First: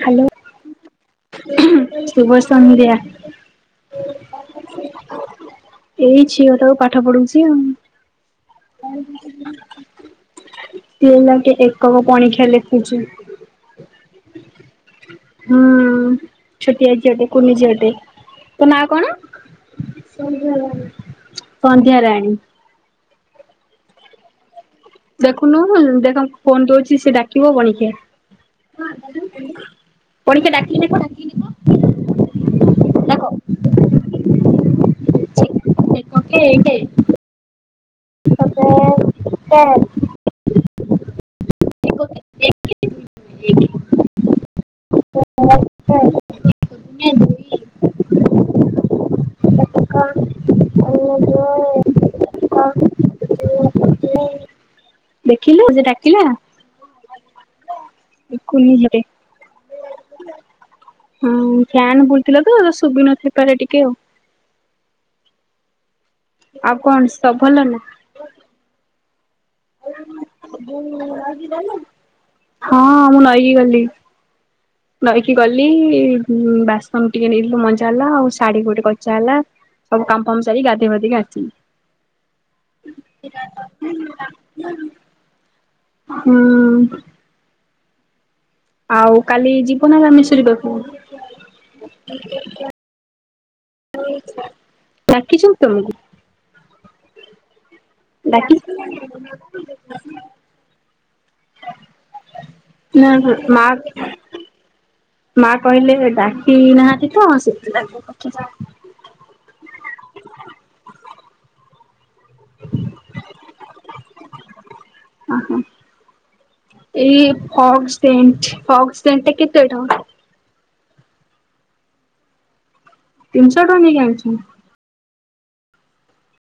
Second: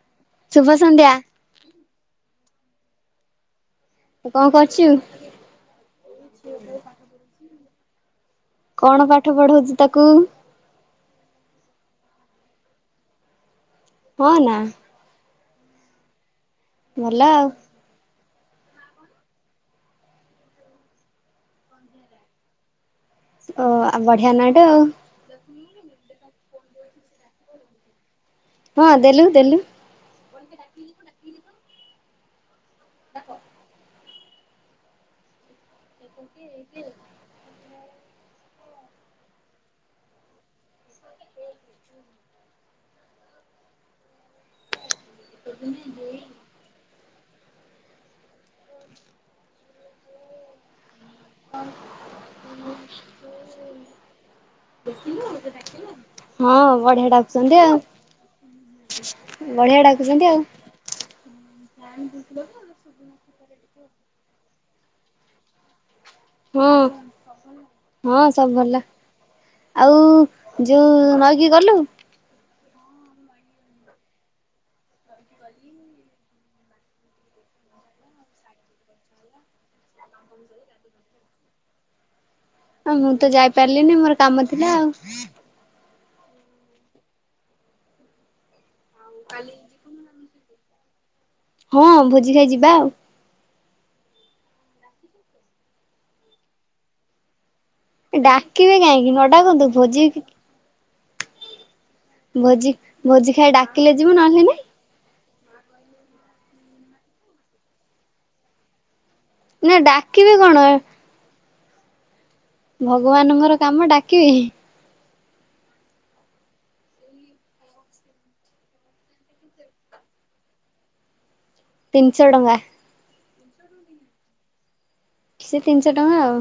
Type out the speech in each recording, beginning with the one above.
Hello ଶୁଭ ସନ୍ଧ୍ୟା। ଉଂମ ଶୁଭ ସଂନ୍ଧ୍ୟା କଣ କରୁଛୁ? ଏଇ ଝିଅଟାକୁ ପାଠ ପଢ଼ାଉଛି ଆଉ କଣ ପାଠ ପଢଉଛୁ ତାକୁ? ଏଇ ଲାଗେ ଏକ ହ ପଣିକ୍ଷ୍ୟ ଲେଖୁଛି ହଁ ନା ହୁଁ ଛୋଟିଆ ଭଲ ଛୁଆଟେ ଆଉ। କୁନି ଛୁଆଟେ ତୋ ନାଁ କଣ ସନ୍ଧ୍ୟାରାଣୀ ସନ୍ଧ୍ୟାରାଣୀ ଓ ଆଉ ବଢିଆ ନା ଟା ଆଉ ଦେଖୁନୁ ଦେଖ ଫୋନ୍ ଦଉଚି ସେ ଡାକିବ ପଣିକ୍ୟା। ହଁ ଦେଲୁ ଦେଲୁ ପଣିକିଆ ଡାକିକି ନେଖ ଡାକିକି ନେଖ [unintelligible] ଡାକ। [inaudible] ଛି ଏକ କେ ଏକେ। ଏକ କେ ଏକ [unintelligible] ଏକେ [inaudible] ଦୁଇ ଙ୍କ [inaudible] [unintelligible] କ [inaudible] ଦେଖିଲୁ ସେ ଡାକିଲା ହଁ ବଢିଆ ଡାକୁଛନ୍ତି [unintelligible] ଆଉ। ବଢିଆ ଡାକୁଛନ୍ତି ଆଉ। ଫ୍ୟାନ୍ ବୁଲଥିଲା ତ, ତ ଶୁଭି ନଥାପାରେ ଟିକେ ଆଉ। ଆଉ ହଁ କଣ ସବୁ ଭଲ ନା? ହଁ ସବୁ ଭଲ। ଆଉ ଯୋଉ ନଈକି ଗଲୁ? ହଁ ମୁଁ ନଈକି ଗଲି। ନଈକି ଗଲି ଉଁ, ବାସନ ଟିକେ ନେଇଥିଲୁ ମଜା ହେଲା ଆଉ ଶାଢୀ କ ଗୋଟେ କଚା ହେଲା ସବୁ କାମ ଫାମ ସାରି ଗାଧେଇ ଫାଧେଇ ଆସିଲି। ହଁ ମୁଁ ତ ଯାଇପାରିଲିନି ମୋର କାମ ଥିଲା ଆଉ। ହୁଁ। ଆଉ କାଲି ଯିବ ନା ବେ ଆମେ ତୁ ଯିବାକୁ ହଁ ଭୋଜି ଖାଇ ଯିବା ଆଉ। ଡାକିଛନ୍ତି ତୋମକୁ? ଏ ଡାକିବେ କାହିଁକି ନ ଡାକନ୍ତୁ ଭୋଜି ଭୋଜି ନା ଭୋଜି ଖାଇ ମା ଡାକିଲେ ଯିବୁ ନହେଲେ ନାଇଁ। ମା କହିଲେ ଡାକି ନାହାନ୍ତି ତ ସେଥିପାଇଁ [unintelligible] ନା ଡାକିବେ କଣ ଭଗବାନଙ୍କର କାମ ଡାକିବି। ଅଁ, ହୋ ଏଇ ଫଗ୍ ସେଣ୍ଟ ଫଗ୍ ସେଣ୍ଟ ଟା କେତେ ଟଙ୍କା? ତିନିଶ ଟଙ୍କା। ତିନିଶ ଟଙ୍କା ନେଇକି ଆଣିଛୁ। ସେ ତିନିଶ ଟଙ୍କା ଆଉ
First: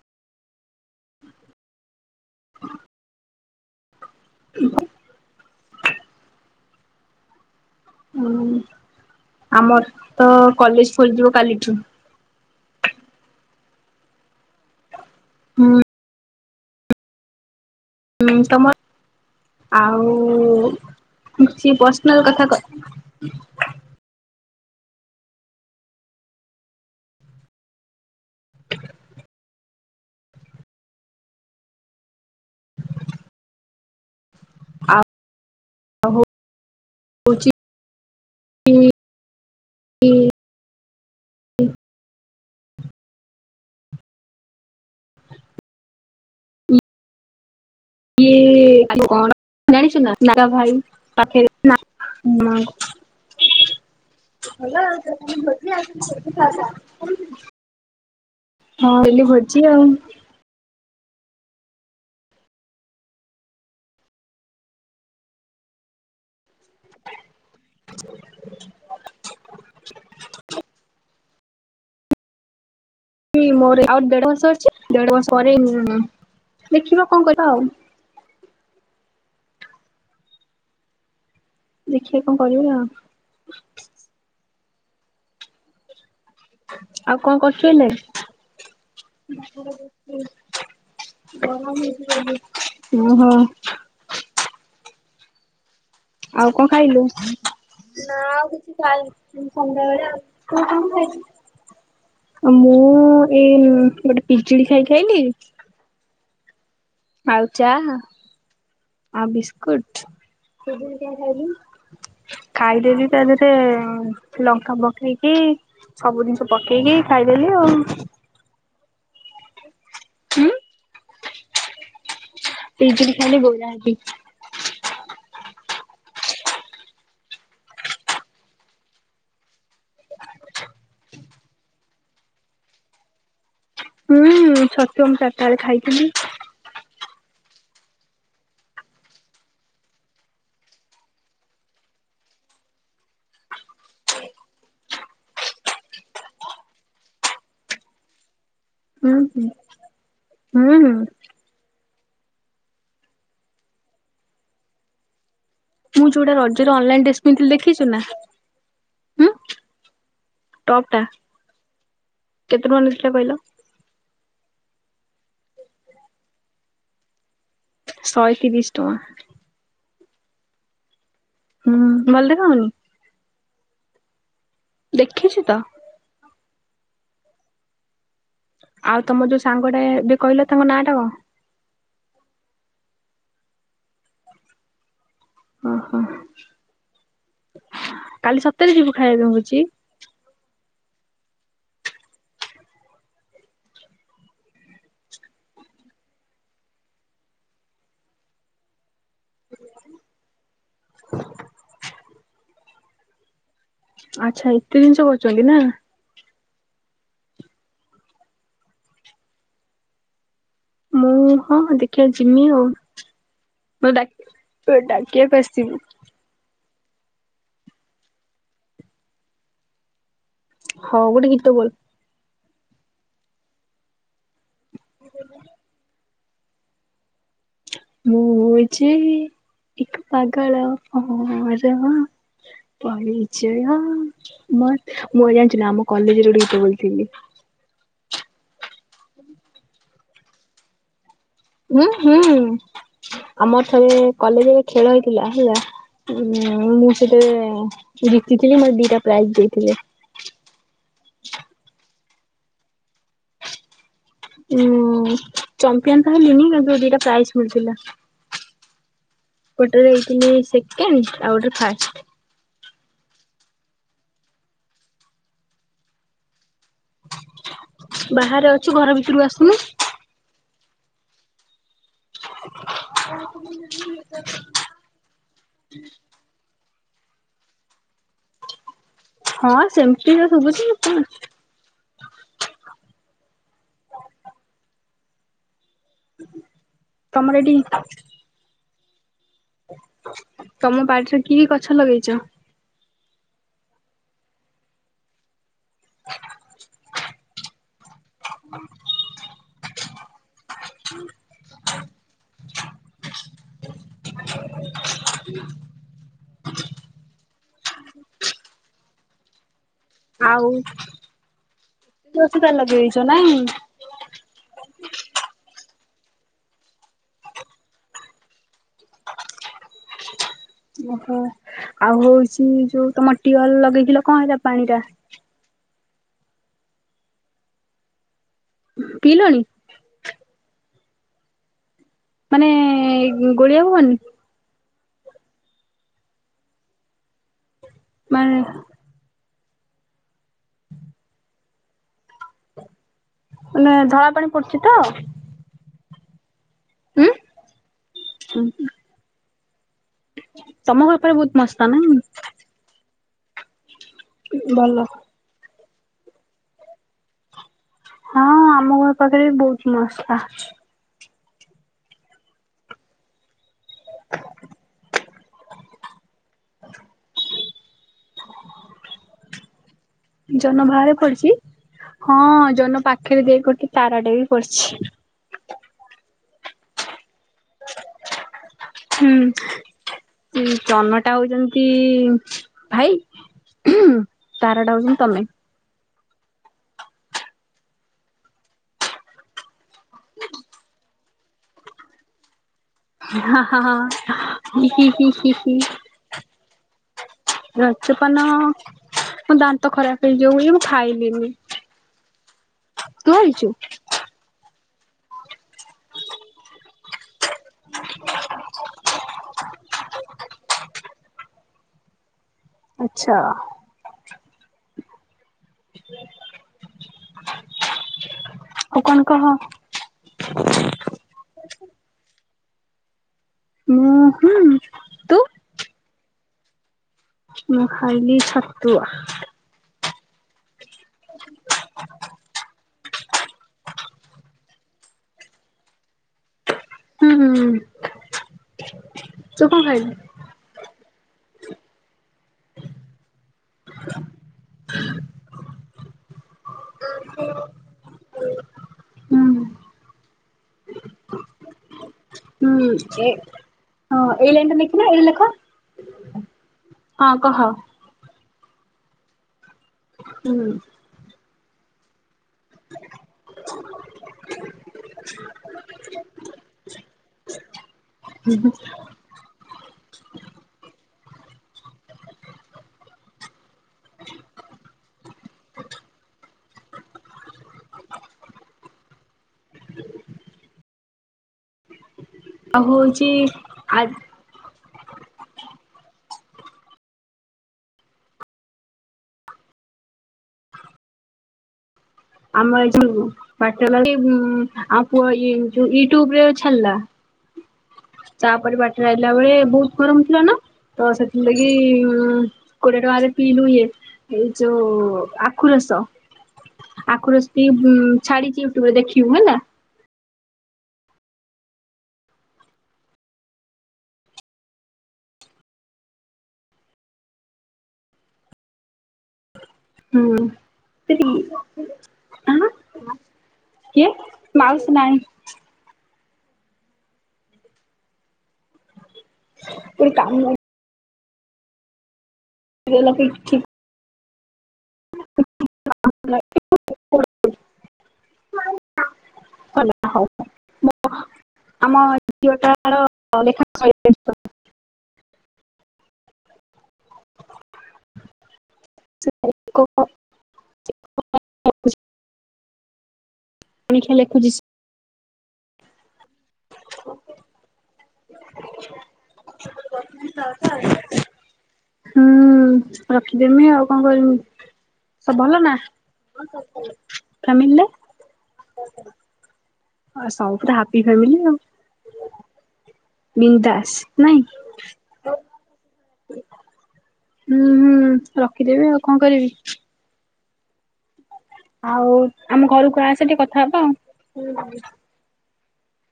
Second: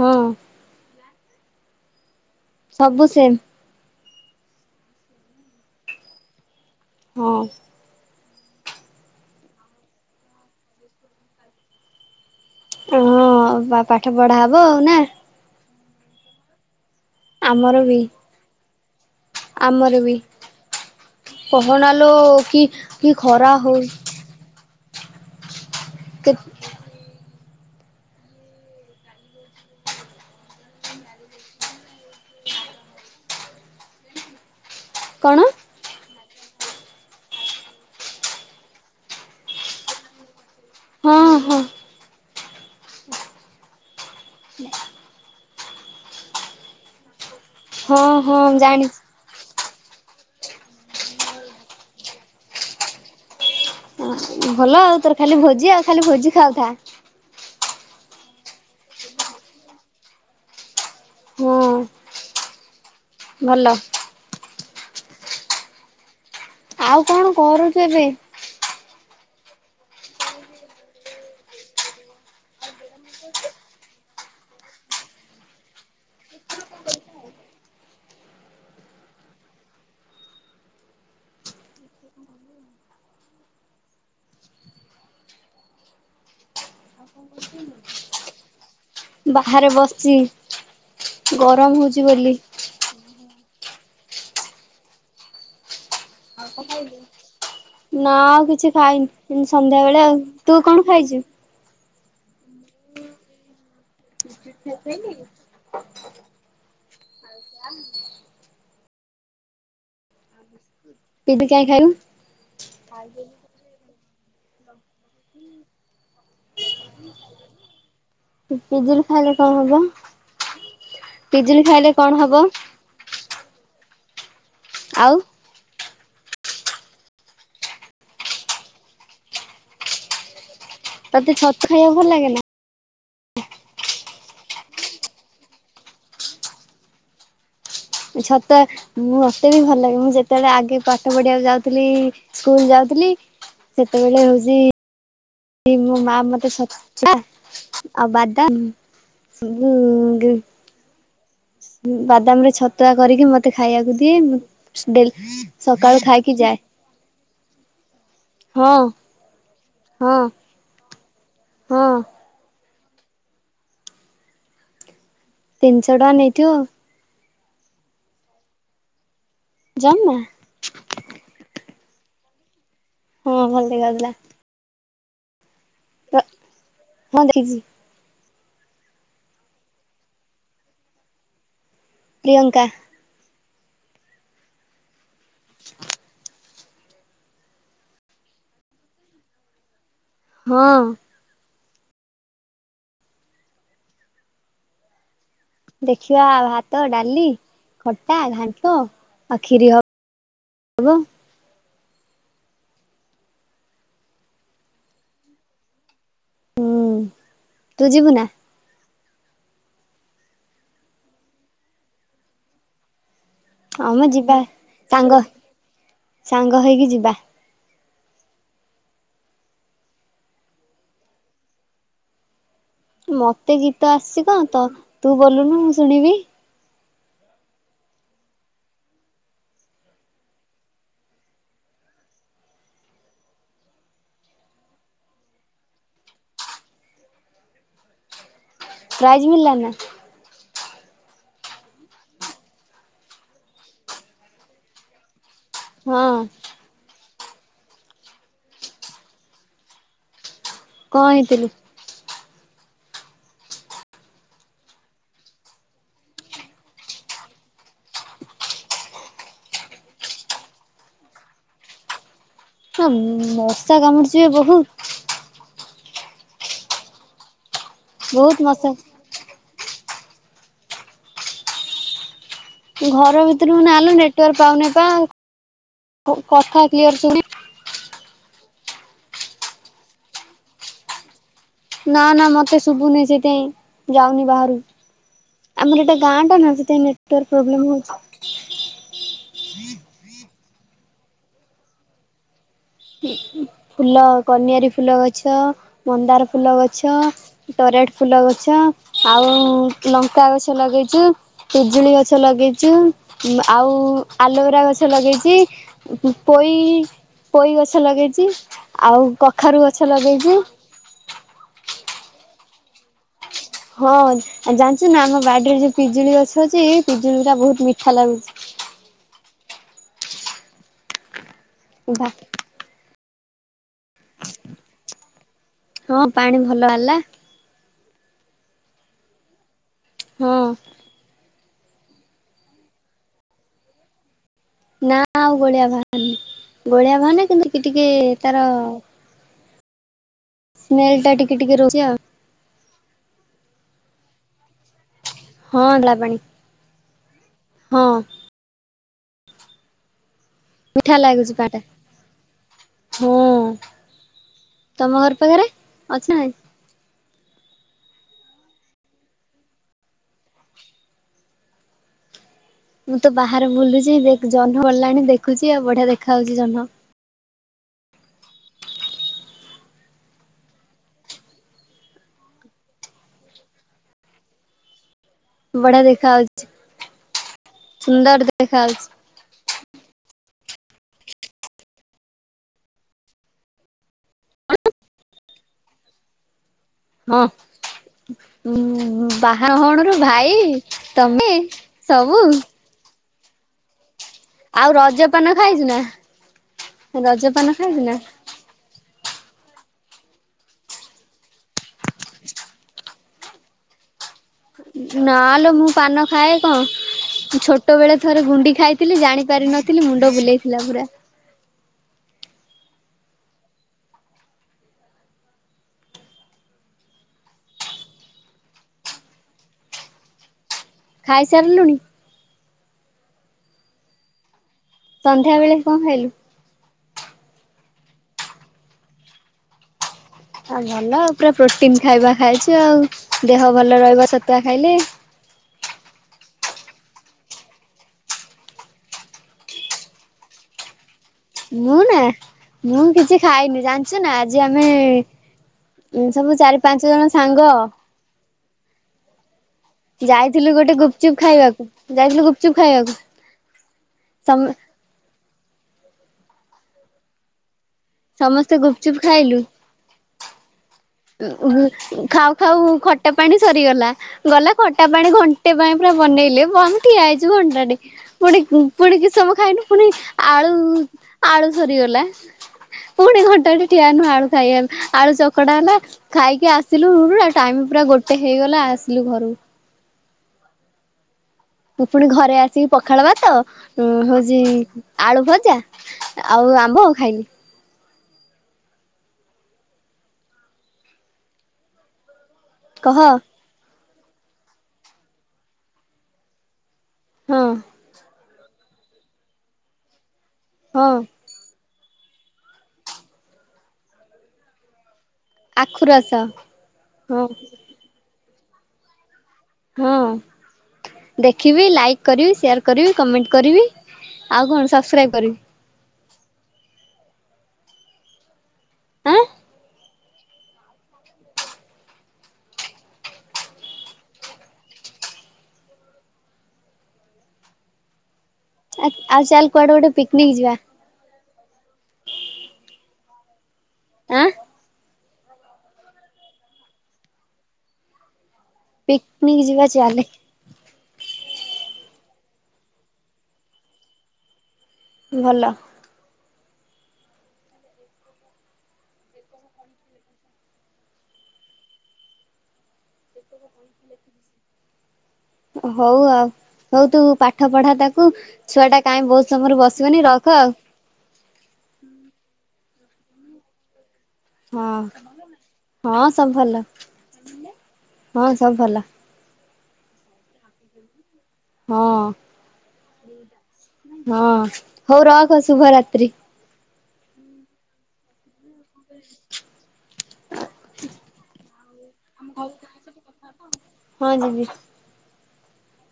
ହଁ। ସବୁ ସେମ୍। [unintelligible] ହଁ। ହଁ ଆମର ତ କଲେଜ୍ ଖୋଲିଯିବ କାଲିଠୁ। ଏ ହଁ ଆଉ ପା-ପାଠ ପଢା ହବ ନା। ହଁ। ଆମର ବି। ତମର ଆମର ବି ଆଉ କିଛି କହନାଲୋ ପର୍ସନାଲ କଥା କି କ। କେତ [unintelligible] କଣ। ଆଉହଉଛି ହଁ ହଁ [unintelligible] ହଁ ହଁ ଜାଣିଛି। ଇଏ କଣ ଜାଣିଛୁ ନା ମ୍ୟାଡ଼ାମ୍ ଭାଇ ପାଖେ। ଭଲ ଆଉ ଭଲ ତୋର ଆଉ ଖାଲି ତ ଭୋଜି ଖାଲି ଆଉ ଭୋଜି ତୁ ଖା ଖାଉଥା ଖା। ହଁ ହେଲି ଭଜି ଆଉ। ହଁ ଭଲ। ଆଉ କଣ କରୁଛ ଏବେ? ମୋ ଆ ଦେଢ ବର୍ଷ ଅଛି ଦେଢ ବର୍ଷ ପରେ ଦେଖିବା କଣ କରିବା ଆଉ। ଦେଖିବା କଣ କରିବୁ ଆଉ? ଆଉ କଣ କରଥିଲ ହେଲେ? ବାହାରେ ବସିଛି ଗରମ ହଉଛି ବୋଲି ଓହୋ। [inaudible] ଆଉ କଣ ଖାଇଲୁ? ନା ଆଉ କିଛି ଖାଇନି ସନ୍ଧ୍ୟା ବେଳେ ଆଉ। ତୁ କଣ ଖାଇଛୁ? ଆ ମୁଁ ଏଇ ଗୋଟେ ପିଜୁଳି ଖାଇକି ଆଇଲି। ଆଉ ଚା ଆ ବିସ୍କୁଟ ପିଜୁଳି ଖାଇବି କାଇଁ ଖାଇବୁ ଖାଇଦେବି ତା ଦେହରେ ଲଙ୍କା ବ କି ସବୁ ଜିନିଷ ପକେଇକି ଖାଇଦେଲି ଆଉ। ପିଜୁଳି ଖାଇଲେ କଣ ହବ? ଉଁ? ପିଜୁଲି ଖାଇଲେ କଣ ହବ? ପିଜୁଳି ଖାଇଲେ ଗୋର ହେବି। ଆଉ? ତାେ ଛତୁ ଖାଇବା ଭଲ ଲାଗେ ନା? ହୁଁ ଛତୁ ମୁ ଚାରିଟା ବେଳେ ଖାଇଥିଲି। ଛତୁଆ ମତେ ବି ଭଲ ଲାଗେ। ମୁଁ ଯେତେବେଳେ ଆଗେ ପାଠ ପଢିବାକୁ ଯାଉଥିଲି ସ୍କୁଲ ଯାଉଥିଲି ସେତେବେଳେ ହଉଛି ମୋ ମା ମତେ ଛତୁଆ ଆଉ ବାଦାମ ହୁଁ ହୁଁ। ସବୁ ହୁଁ ହଁ। ବାଦାମରେ ଛତୁଆ କରିକି ମତେ ଖାଇବାକୁ ଦିଏ। ଡେ ମୁଁ ଯୋଉଟା ରଜରେ ଅନଲାଇନ୍ ଡ୍ରେସ୍ କିନିଥିଲି ଦେଖିଛୁ ନା ହଁ ଉଁ ହଁ ଟପ୍ ଟା। ହଁ। କେତେ ଟଙ୍କା ନେଇଥିଲା କହିଲୁ? ତିନିଶ ଟଙ୍କା ନେଇଥିବ ଆଉ। ଶହେ ତିରିଶ ଟଙ୍କା ଜାନା ହୁଁ ବଲଦଖା ହନି। ହଁ ଭଲ ଦେଖାଯାଉଥିଲା। ଦେଖିଛୁ ତ? ତ ହଁ ଦେଖିଚି। ଆଉ ତମ ଯୋଉ ସାଙ୍ଗ ଟାବେ କହିଲ ତାଙ୍କ ନାଁ ଟା କ? ପ୍ରିୟଙ୍କା। ଅହ। କାଲି ସତରେ ଯିବୁ ଖାଇବାକୁ ହୁଛି। ହଁ। ଦେଖିବା ଭାତ, ଡାଲି, ଖଟା, ଘାଣ୍ଟ ଆଉ ଖିରି ହବ ହବ ଆଛ ଏତେ ଜିନିଷ କରୁଛନ୍ତି ନା। ହୁଁ ତୁ ଯିବୁ ନା? ମୁଁ ହଁ ଦେଖିବା ଯମି ଆଉ। ମୁଁ ହଁମ ଯିବା ଡାକ ଡାକିବାକୁ ଆସିବି। ଙ୍ଗହେଇକି ଯିବା। ହଉ ଗୋଟେ ଗୀତ ବୋଲ? ମତେ ଗୀତ ଆସିଛି କଣ ତ ତୁ ବୋଲୁନୁ ମୁଁ ଶୁଣିବି ମୁଁ ଯେ ଏକ ପାଗଳ ଭଅଁର ପରିଚୟ ମତେ ମୁଁ ଜାଣିଚୁନା ଆମ କଲେଜରେ ଗୋଟେ ଗୀତ ବୋଲିଥିଲି। ପ୍ରାଇଜ୍ ମିିଳିଲାନା? ଉଁ ହୁଁ ଆମର ଥରେ କଲେଜରେ ଖେଳ ହେଇଥିଲା ଥିଲା ହଁ ଉଉଁ ମୁଁ ସେଥିରେ ଜିତିଥିଲି ମୋତେ ଦିଟା ପ୍ରାଇଜ ଦେଇଥିଲେ। କଣ ହେଇଥିଲୁ? ଉ ଚମ୍ପିୟନ ତ ହେଲିନି କିନ୍ତୁ ଦିଟା ପ୍ରାଇଜ ମିଳିଥିଲା ଗୋଟେରେ ହେଇଥିଲି ସେକେଣ୍ଡ ଆଉ ଗୋଟରେ ଫାଷ୍ଟ ହଁ ମଶା କାମୁଡ଼ୁଚିବେ ବହୁତ [inaudible] ବହୁତ ବାହାରେ ମଶା ଅଛୁ ଘର ଭିତରୁ ଆସୁନୁ ଘର ଭିତରକୁ ନାଲେ ନେଟୱାର୍କ ପାଉନି ବା କଥା କ୍ଲିୟର ଶୁନି ହଁ ସେମିତି ତ ଶୁଭୁଛି କଣ ଅଛି? ନା ନା ମତେ ଶୁଭୁନି ସେଇଥିାଇଁ ଯାଉନି ବାହାରୁ ଆମର ଏଟା ଗାଁ ଟା ନା ସେଥିପାଇଁ ନେଟଟ୍ୱାର୍କ ତମର ଏଠି ପ୍ରୋବ୍ଲେମ ହଉଛି। [inaudible] ତମ ବାଡିରେ କି କି ଗଛ ଲଗେଇଛ? ଫୁଲ କନିଆରୀ ଫୁଲ ଗଛ ମନ୍ଦାର ଫୁଲ ଗଛ, ଟରାଟ ଫୁଲ ଗଛ, ଆଉ ଲଙ୍କା ଗଛ ଲଗେଇଛୁ, ପିଜୁଳି ଗଛ ଲଗେଇଛୁ, ଆଉ ଆଲୋଭେରା ଗଛ ଲଗେଇଛି, ପୋଇ ପୋଇ ଗଛ ଲଗେଇଛି ଆଉ କଖାରୁ ଗଛ ଗଛ ଲାଗେଇଛି, ଏତେ ଗଛ ତାହେଲେ ଲଗେଇ ଦେଇଛ ନାଇଁ, ହଁ ଜାଣିଛୁ ନା ଆମ ବାଡିରେ ଯୋଉ ପିଜୁଳି ଗଛ ଅଛି ପିଜୁଳି ଟା ବହୁତ ମିଠା ଲାଗୁଛି, ଓହୋ, ଆଉ ହଉଛି ଯୋଉ ତମ ଟି ଅଲ ଲଗେଇଛି କିଲ କଣ ହେଲା ପାଣି ଟା ହଁ ପାଣି ଭଲ ହେଲା, ପିଇଲଣି? ହଁ, ମାନେ ଗୋଳିଆ ହବନି ନା ଆଉ ଗୋଳିଆ ବାହାରୁନି ଗୋଳିଆ ବାହାରୁନି କିନ୍ତୁ କି ଟିକେ ମାନେ ତାର ସ୍ମେଲ ଟା ଟିକେ ଟିକେ ରହୁଛି ଆଉ ମାନେ ଧଳା ପାଣି ପଡୁଛି ତ ହଁ ଧଳା ପାଣି ଉଁ ହଁ ଉଁ ହୁଁ ତମ ମିଠା ବାପରେ ବହୁତ ମସଲା ନାହିଁ ହୁଁ ତମ ଘର ପାଖରେ ଅଛି ନାଇଁ ହଁ ଆମ ଘର ପାଖରେ ବି ବହୁତ ମସଲା ମୁଁ ତ ବାହାରେ ବୁଲୁଚି ଜହ୍ନ ଗଲାଣି ଦେଖୁଛି ଆଉ ବଢିଆ ଦେଖାହ ଉଛି ଜହ୍ନ ଜନ ବାହାରେ ପଡିଛି ହଁ ଜନ ପାଖରେ ଦେଖ ତାରାଟେ ବି ପଡିଛି। ବଢିଆ ଦେଖା ହଉଛି। ହୁଁ ସେ ଜନଟା ଆଉ ଯେମିତି ଭାଇ ତାରା ଟା ହଉଛନ୍ତି ତମେ ହଁ ବାହା ହଉଣୁରୁ ଭାଇ ତମେ ସବୁ ହଁ ହଁ ହଁ ହି ଆଉ ହି ହି ହି ରଜପାନ ହି। ଖାଇଛୁ ନା ରଜପାନ ଖାଇଛୁ ନା ରଜପାନ ମୋ ଦାନ୍ତ ଖରାପ ହେଇଯାଉ ମୁଁ ଖାଇଲିନି ତୁ ଖାଇଛୁ ନା ଲୋ ମୁଁ ପାନ ଖାଏ କଣ ଛୋଟ ବେଳେ ଥରେ ଗୁଣ୍ଡି ଖାଇଥିଲି ଜାଣି ପାର ନଥିଲି ମୁଣ୍ଡ ବୁଲେଇଥିଲା ପୁରା ଆଚ୍ଛା ଆଉ କଣ କହ ଖାଇସାରିଲୁଣି ଉଁ ହୁଁ ତୁ? ସନ୍ଧ୍ୟା ବେଳେ କଣ ଖାଇଲୁ? ମୁଁ ଖାଇଲି ଛତୁଆ ଆଉ ଭଲ ପୁରା ପ୍ରୋଟିନ ଖାଇବା ଖାଇଛୁ ଆଉ, ଦେହ ଭଲ ରହିବ ଛତୁଆ ଖାଇଲେ। ହୁଁ ହୁଁ ତୁ କଣ ଖାଇଲୁ? ମୁଁ ନା, ମୁଁ କିଛି ଖାଇନି ଜାଣିଛୁ ନା ଆଜି ଆମେ ସବୁ ଚାରି ପାଞ୍ଚ ଜଣ ସାଙ୍ଗ ହୁଁ ଯାଇଥିଲୁ ଗୋଟେ ଗୁପଚୁପ୍ ଖାଇବାକୁ ଯାଇଥିଲୁ ଗୁପ୍ ହୁଁ ଏ ହଁ ଏଇ ଲାଇନଟା ଲେଖିଲ ଏଇଟା ଲେଖ। ହଁ କହ। ସମସ୍ତେ ଗୁପଚୁପ୍ ଖାଇଲୁ। ହୁଁ। ଖାଉ ଖାଉ ଖଟା ପାଣି ସରିଗଲା ଗଲା ଖଟା ପାଣି ଘଣ୍ଟେ ପାଇଁ ପୁରା ବନେଇଲେ ବମ୍ ଠିଆ ହେଇଛୁ ଘଣ୍ଟାଟେ। ପୁଣି ପୁଣି କିଛି ସମୟ ଖାଇନୁ - ପୁଣି ଆଳୁ, ଆଳୁ ସରିଗଲା, ପୁଣି ଘଣ୍ଟାଟେ ଠିଆ ହେନୁ ଆଳୁ ଖାଇବାକୁ ଆଳୁ ଚକଟା ହେଲା ଖାଇକି ଆସିଲୁ ପୁରା ଟାଇମ୍ ପୁରା ଗୋଟେ ହେଇଗଲା ଆସିଲୁ ଘରୁ- ପୁଣି ଘରେ ଆଉ ଆସିକି ପଖାଳ ହଉଛି ଭାତ ଆ ଉଁ ଉଁ ହଉଛି ଆଳୁ ଭଜା ଆଉ ଆମ୍ବ ଖାଇଲିି। ଆମ ଏ କହ ଯଉ ବାଟ [unintelligible] ଉଁ ଉଁ, ଆମ ପୁଅ ୟେ ଯୋ ୟୁଟ୍ୟୁବରେ ଛାଡିଲା। ହଁ। ତାପରେ ବାଟରେ ଆଇଲା ବେଳେ ବହୁତ ଗରମ ଥିଲା ନା? ତ ହଁ ସେଥିଲାଗି ଉଁ କୋଡିଏ ଟଙ୍କାରେ ପିିଇଲୁ ଇଏ ହେଇ ଯୋଉଉଉ ଆଖୁୁରସ। ଆଖୁରସ ପିଇ ହୁଁ ଉଚ୍ ଛାଡିଛି ୟୁଟ୍ୟୁବରେ ଦେଖିବୁ ହେଲା। ହଁ ଦେଖିବି, ଲାଇକ୍ କରିବି, ସେୟାର କରିବି, କମେଣ୍ଟ କରିବି, ଆଉ କଣ ସବସ୍କ୍ରାଇବ କରିବି। ଆଁ ହୁଁ, ସେ କି ହାଁ କିଏ ମାଉସୀ ନାଇଁ ଆ ଆଉ ଚାଲ୍ କୁଆଡେ ଗୋଟେ ପିକନିକ୍ ଯିବା। [unintelligible] ଆଁ? [inaudible] ପିକନିକ୍ ଯିବା ଚାଲେ। ଆମ ଝିଅଟାର ଲେଖା ସଇଲାଣି। [inaudible] ଭଲ। ସେ [inaudible] ପଣିଖିଆ ଲେଖୁଛି ସେ ହଉ ଆଉ। ହଉ ତୁ ପାଠ ପଢା ତାକୁ- ଛୁଆ ଟା କାଇ ବହୁତ ସମୟରୁ ବସିବନି ରଖ ଆଉ- ହୁଁ ରଖିଦେମି ଆଉ କଣ କରମି- ହଁ ସବୁ ଭଲ ନା ହଁ ସବୁ ଭଲ ଫାମିଲି ରେ - ହଁ ସବୁ ଭଲ ଆଉ ସବୁ ପୁରା ହାପି ଫାମିଲି ଆଉ- ହଁ, ବିନ୍ଦାସ ନାଇଁ? ହଁ ହଉ ରଖ ଶୁଭରାତ୍ରି। ହୁଁ, ହୁଁ ରଖ। ରଖିଦେବି ଆଉ କଣ କରିବି ଆଉ ଆମ ଘରକୁ ଆସେ ଟିକେ କଥା ହବ ହଁ ଯିବି ଆଉ।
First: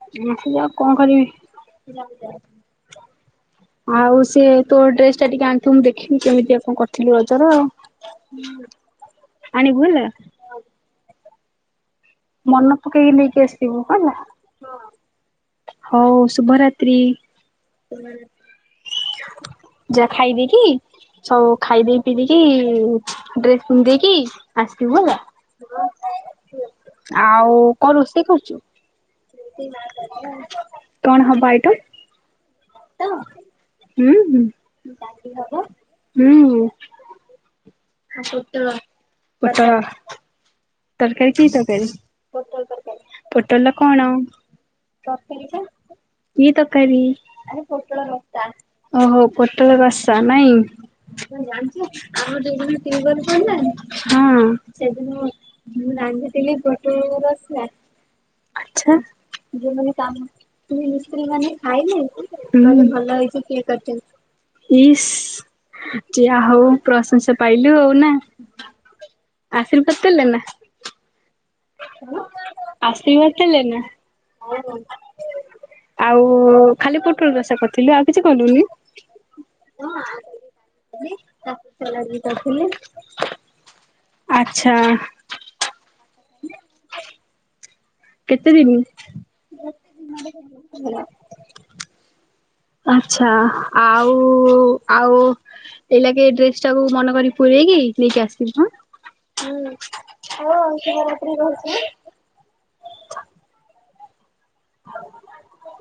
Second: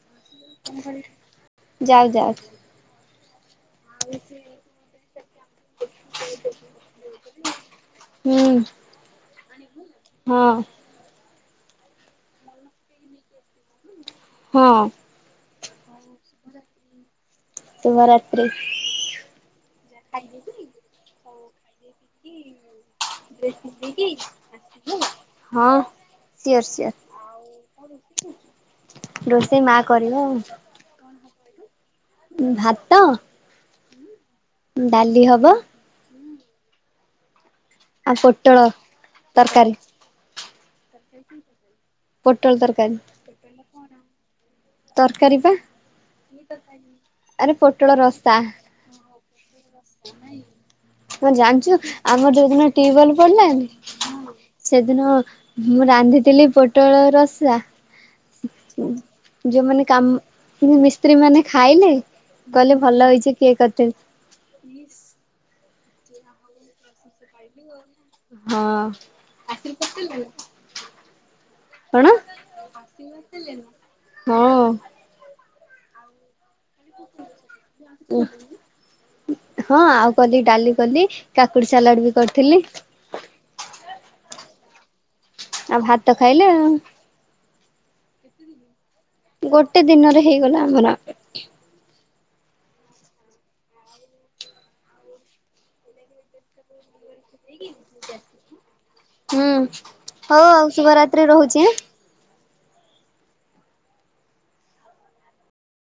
[unintelligible] ଯା କଣ ଯାଉ କରିବି। ଯାଉ ଆଉ ସେଏ ତୋ ଡ୍ରେସ ଟା ଟିକେ ଆଣିଥିବୁ ମୁଁ ଦେଖିବି କେମିତିଆ କଣ କରିଥିଲୁ ରଜର ହୁଁ ଆଣିବୁ ହେଲା। ହଁ ମନ ପକେଇକି ନେଇକି ଆସିବୁ। ହେଲା। ହଁ। ହଉ ଶୁଭରାତ୍ରି ଶୁଭରାତ୍ରି [unintelligible] ଯା ଖାଇଦେଇକି ହଉ। ଖାଇ ଦେଇ ପିଇ ଦେଇକି ଡ୍ରେସ ପିନ୍ଧିଦେଇକି ଆସିିବୁ ହେଲା। ହଁ ସିଓର ସିଓର ଆଉ କଣ ରୁଷେଇ କରୁଚୁ? ରୋଷେଇ ମା କରିବ ଆଉ କଣ ହବ୍? ଭାଇଠୁ ଭାତ। ହୁଁ। ଡାଲି ହବ। ହୁଁ ଉ। ଆଉ ପୋଟଳ ତରକାରୀ ପୋଟଳ। ତରକାରୀ କି ତରକାରୀ ପୋଟଳ ତରକାରୀ। ପୋଟଳ ର କଣ? ତରକାରୀ ବା। କି ତରକାରୀ? ଆରେ ପୋଟଳ ରସା। ଅହୋ ପୋଟଳ ରସା ନାଇଁ। କଣ ଜାଣିଚ ଆମର ଯୋଉ ଦିନ ଟ୍ୟୁବଲ୍ ପଡିଲାନି ହଁ ସେଦିନ ମୁଁ ରାନ୍ଧିଥିଲି ପୋଟଳ ରସା ଆଛା ଯୋଉମାନେ କାମ ମିସ୍ତ୍ରୀ ମାନେ ଖାଇଲେ ଭଲ ହେଇଛି କିଏ କରିଛନ୍ତି। ଇସ୍। ଯା ହଉ ପ୍ରଶଂସା ପାଇଲୁ ଆଉ। ନା। ହଁ ଆସିରି ଆଶୀର୍ବାଦ ଦେଲେ ପକେଇଲୁଣୁ? ନା ଆଶୀର୍ବାଦ ଦେଲେ ନା? ହଁ ଆଉ। ଓ ଖାଲି ପୋଟଳ ରସା କରିଥିଲୁ ଆଉ କିଛି କଲୁନି ହଁ ଆଉ କଲି ଡାଲି କଲି କାକୁଡି ସାଲାଡ ବି କରିଥିଲି ଆଚ୍ଛା। ଆଉ ଭାତ ଖାଇଲେ ଆଉ। କେତେ ଦିନି? ଗୋଟେ ଦିନରେ ହେଇଗଲା ଆମର। ଆଛା। ଆଉ ଆଉ ଏଇ ଲାଗେ ଡ୍ରେସ ଟାକୁ ମନ ପକି ନେଇକି ହୁଁ ହଉ ଆଉ ଶୁଭରାତ୍ରି ରହୁଛି ଆଁ। ଆସିିବି